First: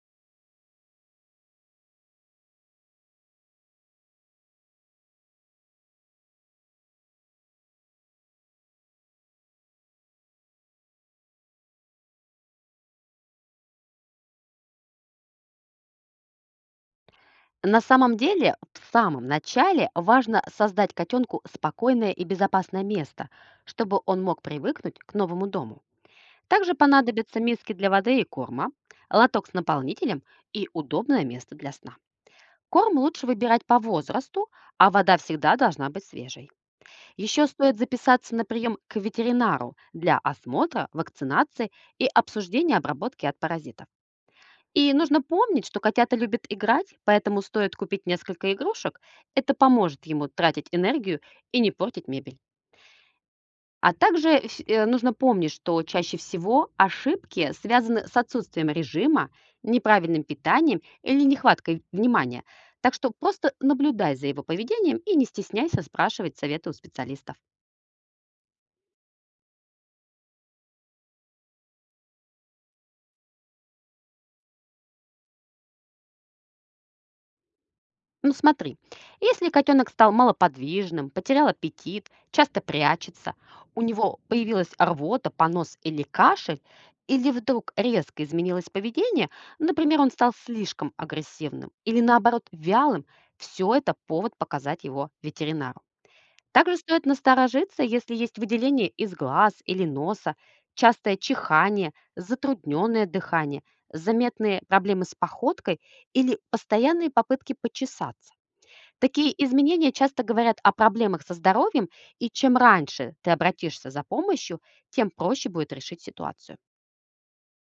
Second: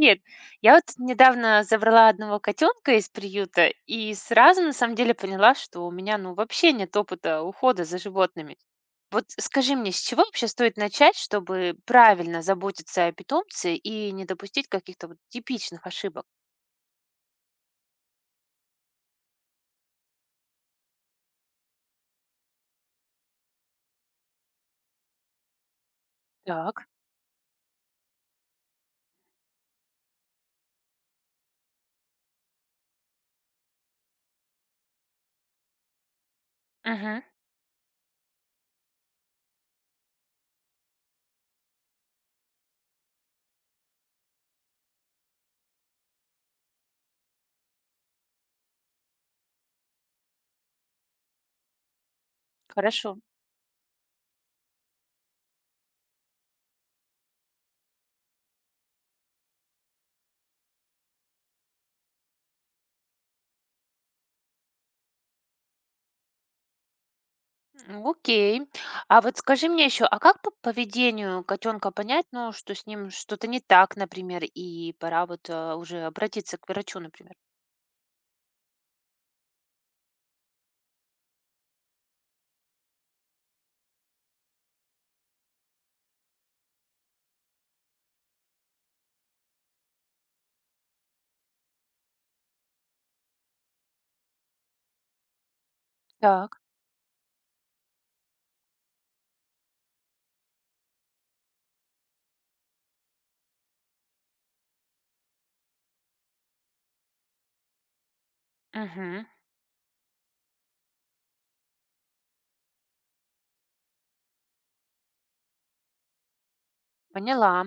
Нет, я вот недавно забрала одного котенка из приюта и сразу на самом деле поняла, что у меня ну вообще нет опыта ухода за животными. Вот скажи мне, с чего вообще стоит начать, чтобы правильно заботиться о питомце и не допустить каких-то вот типичных ошибок? На самом деле, в самом начале важно создать котенку спокойное и безопасное место, чтобы он мог привыкнуть к новому дому. Так, Также понадобятся миски для воды и корма, лоток с наполнителем и удобное место для сна. Корм лучше выбирать по возрасту, а вода всегда должна быть свежей. мгм, Еще стоит записаться на прием к ветеринару для осмотра, вакцинации и обсуждения обработки от паразитов. И нужно помнить, что котята любят играть, поэтому стоит купить несколько игрушек. Это поможет ему тратить энергию и не портить мебель. хорошо. А также нужно помнить, что чаще всего ошибки связаны с отсутствием режима, неправильным питанием или нехваткой внимания. Так что просто наблюдай за его поведением и не стесняйся спрашивать советы у специалистов. М, окей. А вот скажи мне еще, а как по поведению котенка понять, ну, что с ним что-то не так, например, и пора вот уже обратиться к врачу, например? Ну смотри, если котенок стал малоподвижным, потерял аппетит, часто прячется, у него появилась рвота, понос или кашель, или вдруг резко изменилось поведение, например, он стал слишком агрессивным или наоборот вялым, все это повод показать его ветеринару. Так. Также стоит насторожиться, если есть выделение из глаз или носа, частое чихание, затрудненное дыхание, заметные проблемы с походкой или постоянные попытки почесаться. Мгм. Такие изменения часто говорят о проблемах со здоровьем, и чем раньше ты обратишься за помощью, тем проще будет решить ситуацию. Поняла.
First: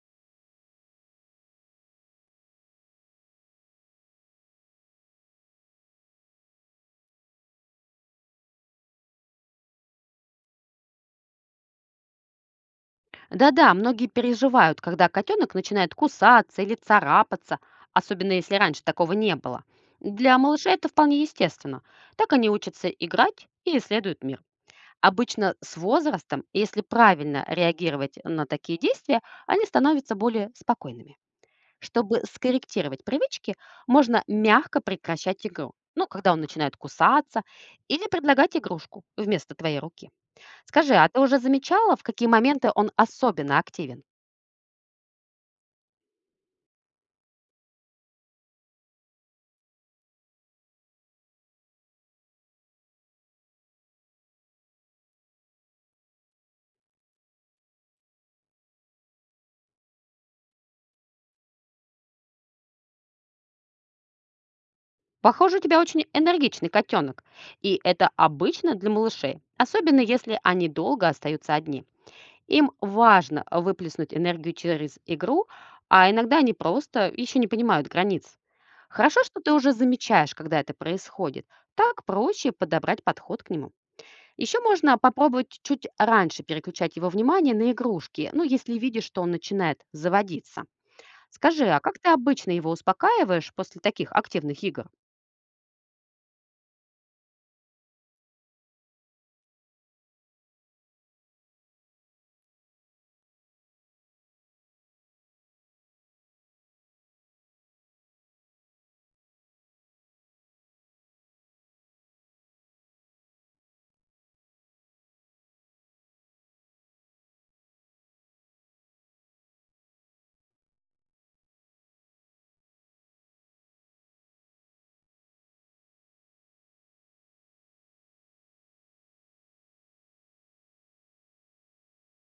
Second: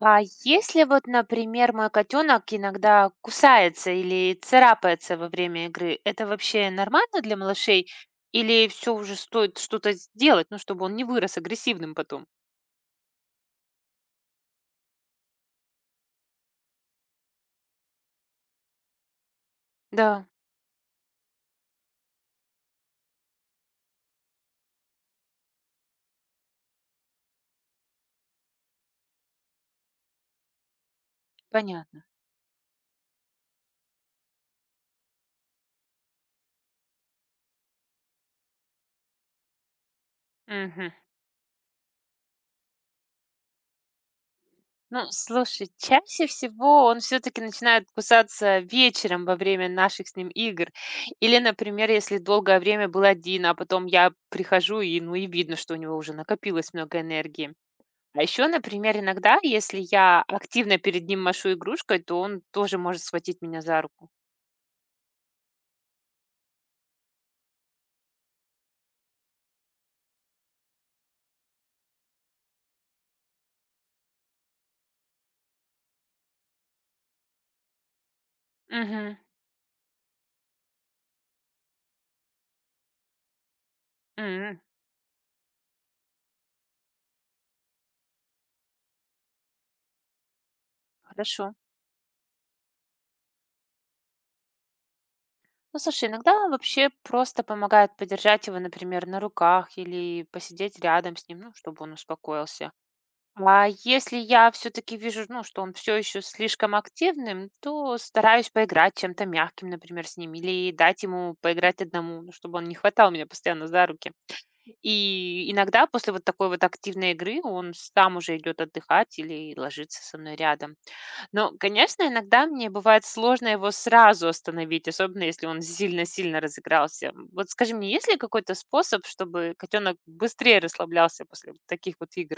А если вот, например, мой котенок иногда кусается или царапается во время игры, это вообще нормально для малышей? Или все уже стоит что-то сделать, ну, чтобы он не вырос агрессивным потом? Да-да, многие переживают, когда котенок начинает кусаться или царапаться, особенно если раньше такого не было. Да, Для малыша это вполне естественно. Так они учатся играть и исследуют мир. Обычно с возрастом, если правильно реагировать на такие действия, они становятся более спокойными. понятно. Чтобы скорректировать привычки, можно мягко прекращать игру. Ну, когда он начинает кусаться, или предлагать игрушку вместо твоей руки. Мгм. Скажи, а ты уже замечала, в какие моменты он особенно активен? Ну, слушай, чаще всего он все-таки начинает кусаться вечером во время наших с ним игр. Или, например, если долгое время был один, а потом я прихожу, и, ну, и видно, что у него уже накопилось много энергии. А еще, например, иногда, если я активно перед ним машу игрушкой, то он тоже может схватить меня за руку. Похоже, у тебя очень энергичный котенок, и это обычно для малышей, особенно если они долго остаются одни. Им важно выплеснуть энергию через игру, а иногда они просто еще не понимают границ. Мгм. Хорошо, что ты уже замечаешь, когда это происходит. Так проще подобрать подход к нему. Еще М, можно попробовать чуть раньше переключать его внимание на игрушки, ну, если видишь, что он начинает заводиться. хорошо. Скажи, а как ты обычно его успокаиваешь после таких активных игр? Ну, слушай, иногда вообще просто помогает подержать его, например, на руках или посидеть рядом с ним, ну, чтобы он успокоился. А если я все-таки вижу, ну, что он все еще слишком активным, то стараюсь поиграть чем-то мягким, например, с ним, или дать ему поиграть одному, ну, чтобы он не хватал меня постоянно за руки. И иногда после вот такой вот активной игры он сам уже идет отдыхать или ложится со мной рядом. Но, конечно, иногда мне бывает сложно его сразу остановить, особенно если он сильно-сильно разыгрался. Вот скажи мне, есть ли какой-то способ, чтобы котенок быстрее расслаблялся после вот таких вот игр?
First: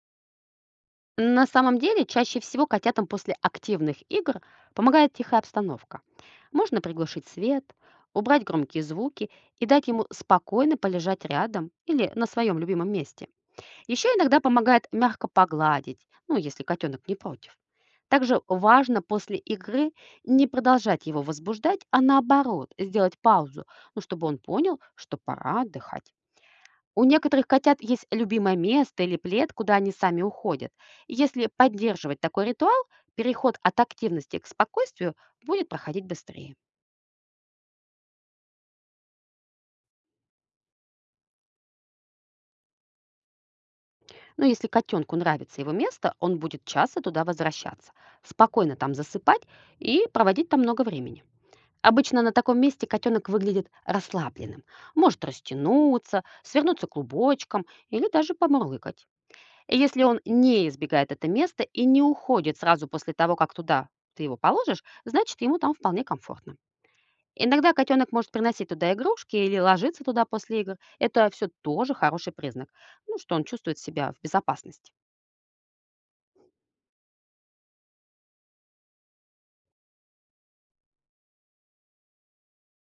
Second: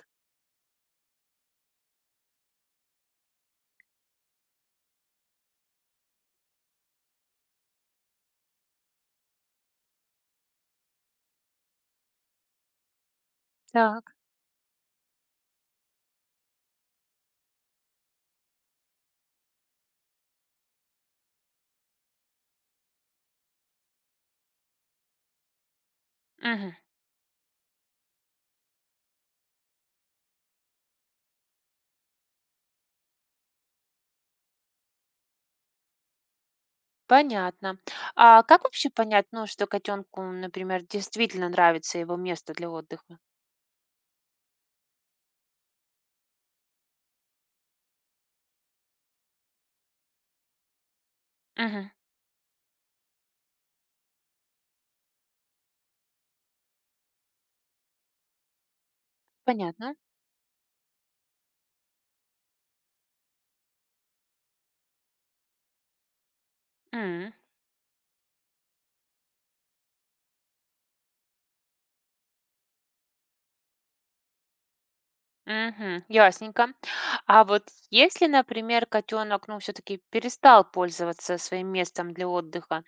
На самом деле, чаще всего котятам после активных игр помогает тихая обстановка. Можно приглушить свет, убрать громкие звуки и дать ему спокойно полежать рядом или на своем любимом месте. Еще Так. иногда помогает мягко погладить, ну, если котенок не против. Также важно после игры не продолжать его возбуждать, а наоборот, сделать паузу, ну, чтобы он понял, что пора отдыхать. Мгм. У некоторых котят есть любимое место или плед, куда они сами уходят. И если поддерживать такой ритуал, переход от активности к спокойствию будет проходить быстрее. Понятно. А как вообще понять, ну, что котенку, например, действительно нравится его место для отдыха? Но если котенку нравится его место, он будет часто туда возвращаться, спокойно там засыпать и проводить там много времени. Мгм. Обычно на таком месте котенок выглядит расслабленным, может растянуться, свернуться клубочком или даже помурлыкать. И Понятно. если он не избегает это место и не уходит сразу после того, как туда ты его положишь, значит, ему там вполне комфортно. М. Иногда котенок может приносить туда игрушки или ложиться туда после игр. Это все тоже хороший признак, ну, что он чувствует себя в безопасности. Мгм. Ясненько. А вот если, например, котенок, ну, все-таки перестал пользоваться своим местом для отдыха,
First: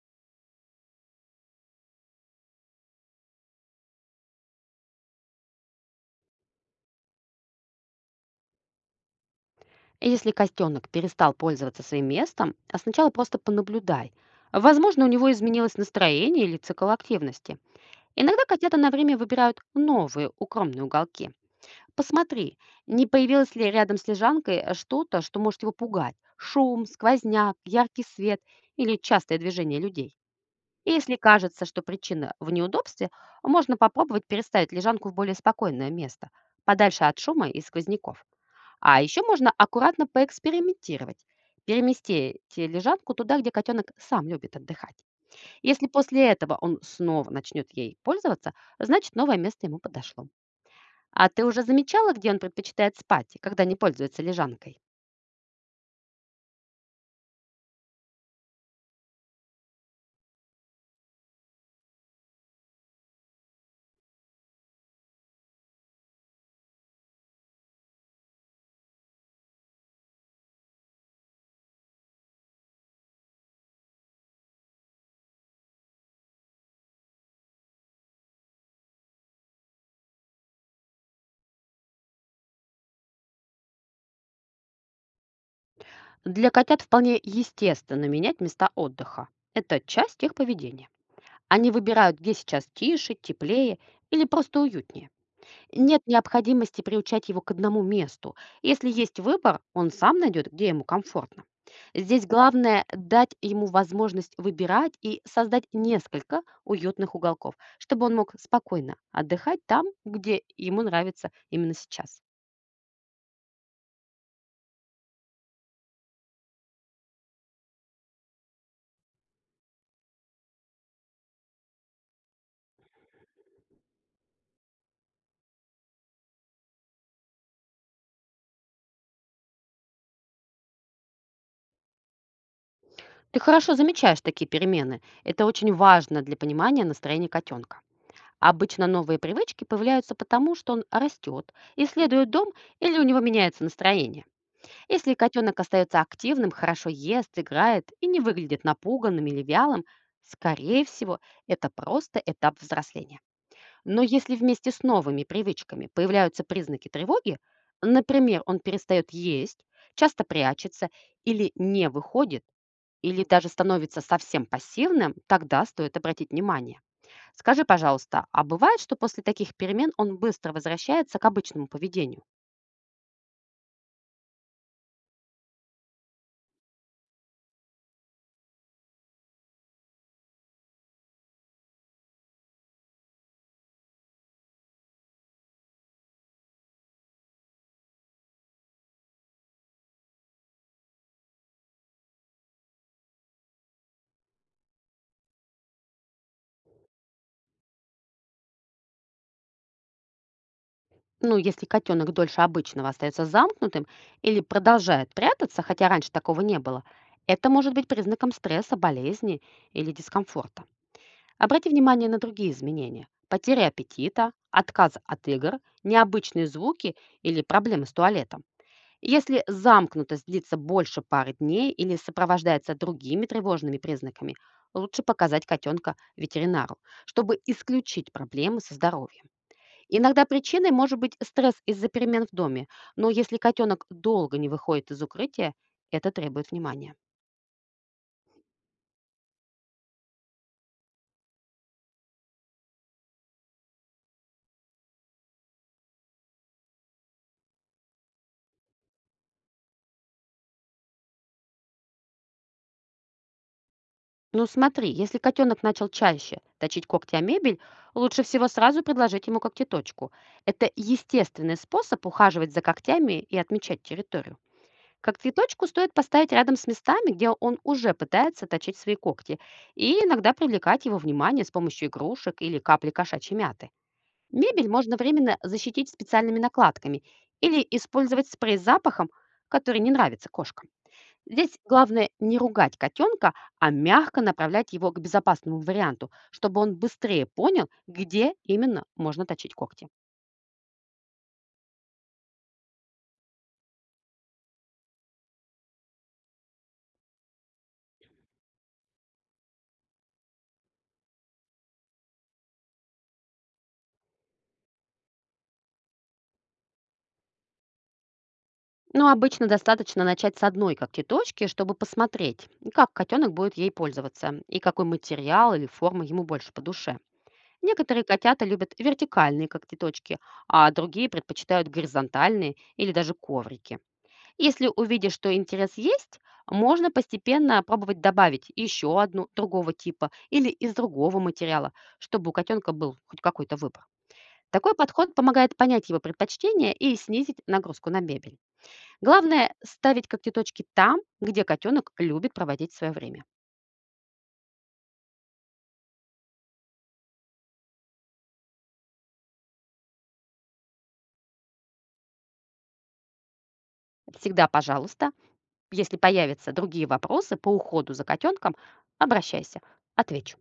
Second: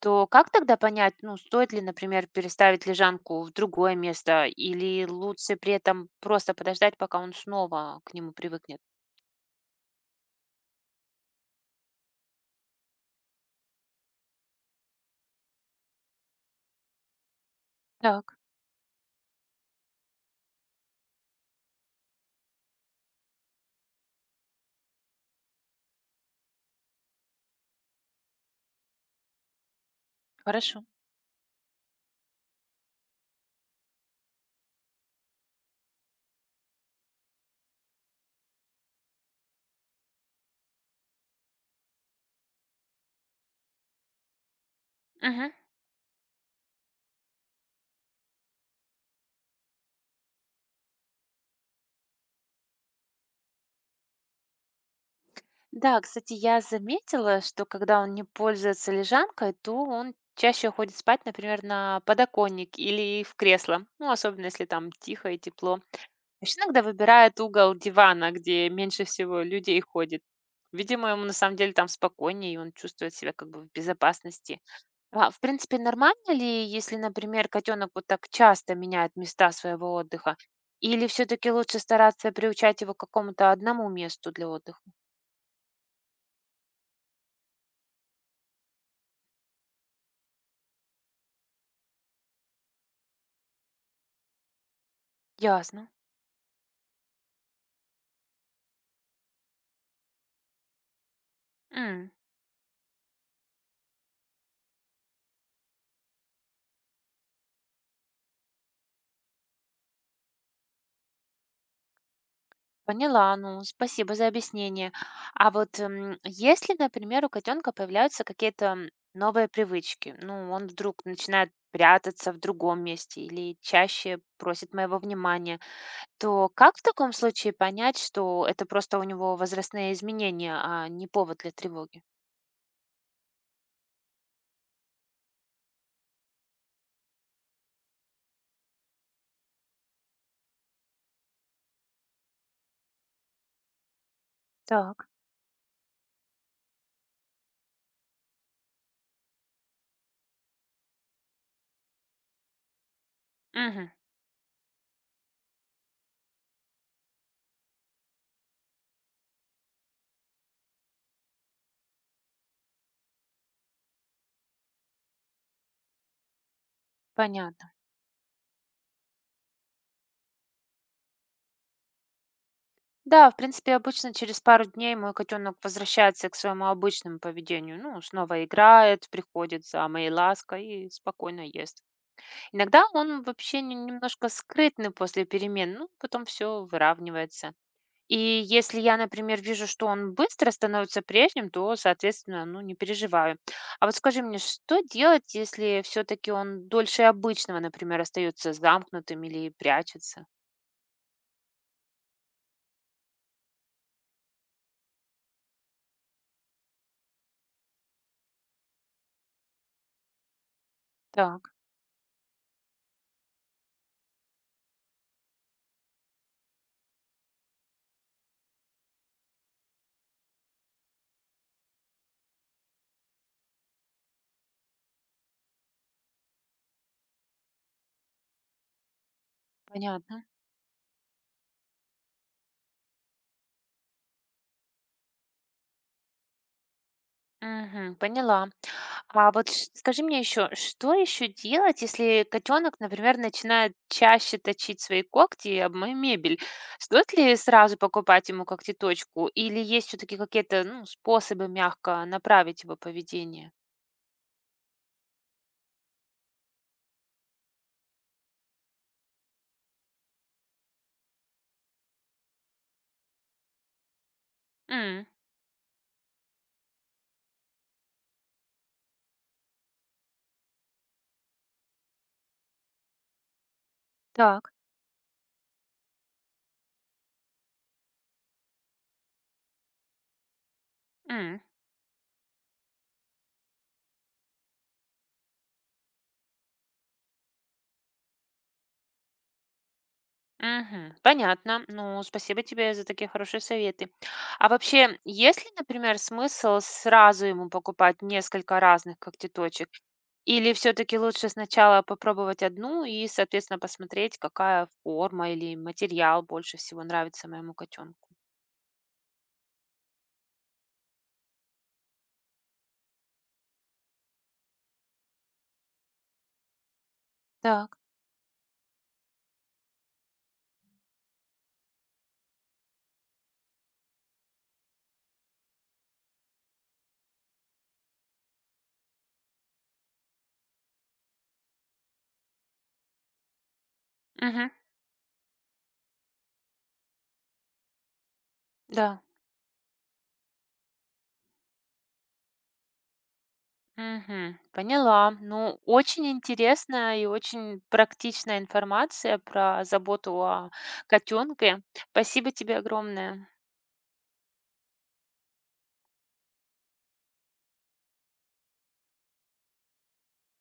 то как тогда понять, ну, стоит ли, например, переставить лежанку в другое место или лучше при этом просто подождать, пока он снова к нему привыкнет? И если котенок перестал пользоваться своим местом, а сначала просто понаблюдай. Возможно, у него изменилось настроение или цикл активности. Так, Иногда котята на время выбирают новые укромные уголки. Посмотри, не появилось ли рядом с лежанкой что-то, что может его пугать. Шум, сквозняк, яркий свет или частое движение людей. хорошо. И если кажется, что причина в неудобстве, можно попробовать переставить лежанку в более спокойное место, подальше от шума и сквозняков. А еще можно аккуратно поэкспериментировать. Переместите лежанку туда, где котенок сам любит отдыхать. Мгм. Если после этого он снова начнет ей пользоваться, значит новое место ему подошло. А ты уже замечала, где он предпочитает спать, и когда не пользуется лежанкой? Да, кстати, я заметила, что когда он не пользуется лежанкой, то он чаще уходит спать, например, на подоконник или в кресло, ну, особенно если там тихо и тепло. Вообще иногда выбирает угол дивана, где меньше всего людей ходит. Видимо, ему на самом деле там спокойнее, и он чувствует себя как бы в безопасности. А, в принципе, нормально ли, если, например, котенок вот так часто меняет места своего отдыха? Или все-таки лучше стараться приучать его к какому-то одному месту для отдыха? Для котят вполне естественно менять места отдыха. Это часть их поведения. Они выбирают, где сейчас тише, теплее или просто уютнее. Ясно. Нет необходимости приучать его к одному месту. Если есть выбор, он сам найдет, где ему комфортно. М. Здесь главное дать ему возможность выбирать и создать несколько уютных уголков, чтобы он мог спокойно отдыхать там, где ему нравится именно сейчас. Поняла, ну, спасибо за объяснение. А вот если, например, у котенка появляются какие-то новые привычки, ну, он вдруг начинает прятаться в другом месте или чаще просит моего внимания, то как в таком случае понять, что это просто у него возрастные изменения, а не повод для тревоги? Ты хорошо замечаешь такие перемены. Это очень важно для понимания настроения котенка. Обычно новые привычки появляются потому, что он растет, исследует дом или у него меняется настроение. Так, Если котенок остается активным, хорошо ест, играет и не выглядит напуганным или вялым, скорее всего, это просто этап взросления. угу, Но если вместе с новыми привычками появляются признаки тревоги, например, он перестает есть, часто прячется или не выходит, или даже становится совсем пассивным, тогда стоит обратить внимание. Скажи, понятно. пожалуйста, а бывает, что после таких перемен он быстро возвращается к обычному поведению? Да, в принципе, обычно через пару дней мой котенок возвращается к своему обычному поведению. Ну, снова играет, приходит за моей лаской и спокойно ест. Иногда он вообще немножко скрытный после перемен, ну, потом все выравнивается. И если я, например, вижу, что он быстро становится прежним, то, соответственно, ну, не переживаю. А вот скажи мне, что делать, если все-таки он дольше обычного, например, остается замкнутым или прячется? Ну, если котенок дольше обычного остается замкнутым или продолжает прятаться, хотя раньше такого не было, это может быть признаком стресса, болезни или дискомфорта. Так, Обрати внимание на другие изменения. Потеря аппетита, отказ от игр, необычные звуки или проблемы с туалетом. Если замкнутость длится больше пары дней или сопровождается другими тревожными признаками, лучше показать котенка ветеринару, чтобы исключить проблемы со здоровьем. понятно. Иногда причиной может быть стресс из-за перемен в доме, но если котенок долго не выходит из укрытия, это требует внимания. Мгм, поняла. А вот скажи мне еще, что еще делать, если котенок, например, начинает чаще точить свои когти об мою мебель? Стоит ли сразу покупать ему когтеточку? Или есть все-таки какие-то ну, способы мягко направить его поведение? Ну смотри, если котенок начал чаще точить когти о мебель, лучше всего сразу предложить ему когтеточку. Это естественный способ ухаживать за когтями и отмечать территорию. М, Когтеточку стоит поставить рядом с местами, где он уже пытается точить свои когти, и иногда привлекать его внимание с помощью игрушек или капли кошачьей мяты. так, Мебель можно временно защитить специальными накладками или использовать спрей с запахом, который не нравится кошкам. м, Здесь главное не ругать котенка, а мягко направлять его к безопасному варианту, чтобы он быстрее понял, где именно можно точить когти. мгм, понятно. Ну, спасибо тебе за такие хорошие советы. А вообще, есть ли, например, смысл сразу ему покупать несколько разных когтеточек? Или все таки лучше сначала попробовать одну и, соответственно, посмотреть, какая форма или материал больше всего нравится моему котенку? Но обычно достаточно начать с одной когтеточки, чтобы посмотреть, как котенок будет ей пользоваться и какой материал или форма ему больше по душе. Так. Некоторые котята любят вертикальные когтеточки, а другие предпочитают горизонтальные или даже коврики. Если увидишь, что интерес есть, можно постепенно пробовать добавить еще одну другого типа или из другого материала, чтобы у котенка был хоть какой-то выбор. Мгм. Такой подход помогает понять его предпочтения и снизить нагрузку на мебель. Да. Главное– ставить когтеточки там, где котенок любит проводить свое время. Мгм. Поняла. Ну, очень интересная и очень практичная информация про заботу о котенке. Спасибо тебе огромное. Всегда, пожалуйста, если появятся другие вопросы по уходу за котенком, обращайся, отвечу.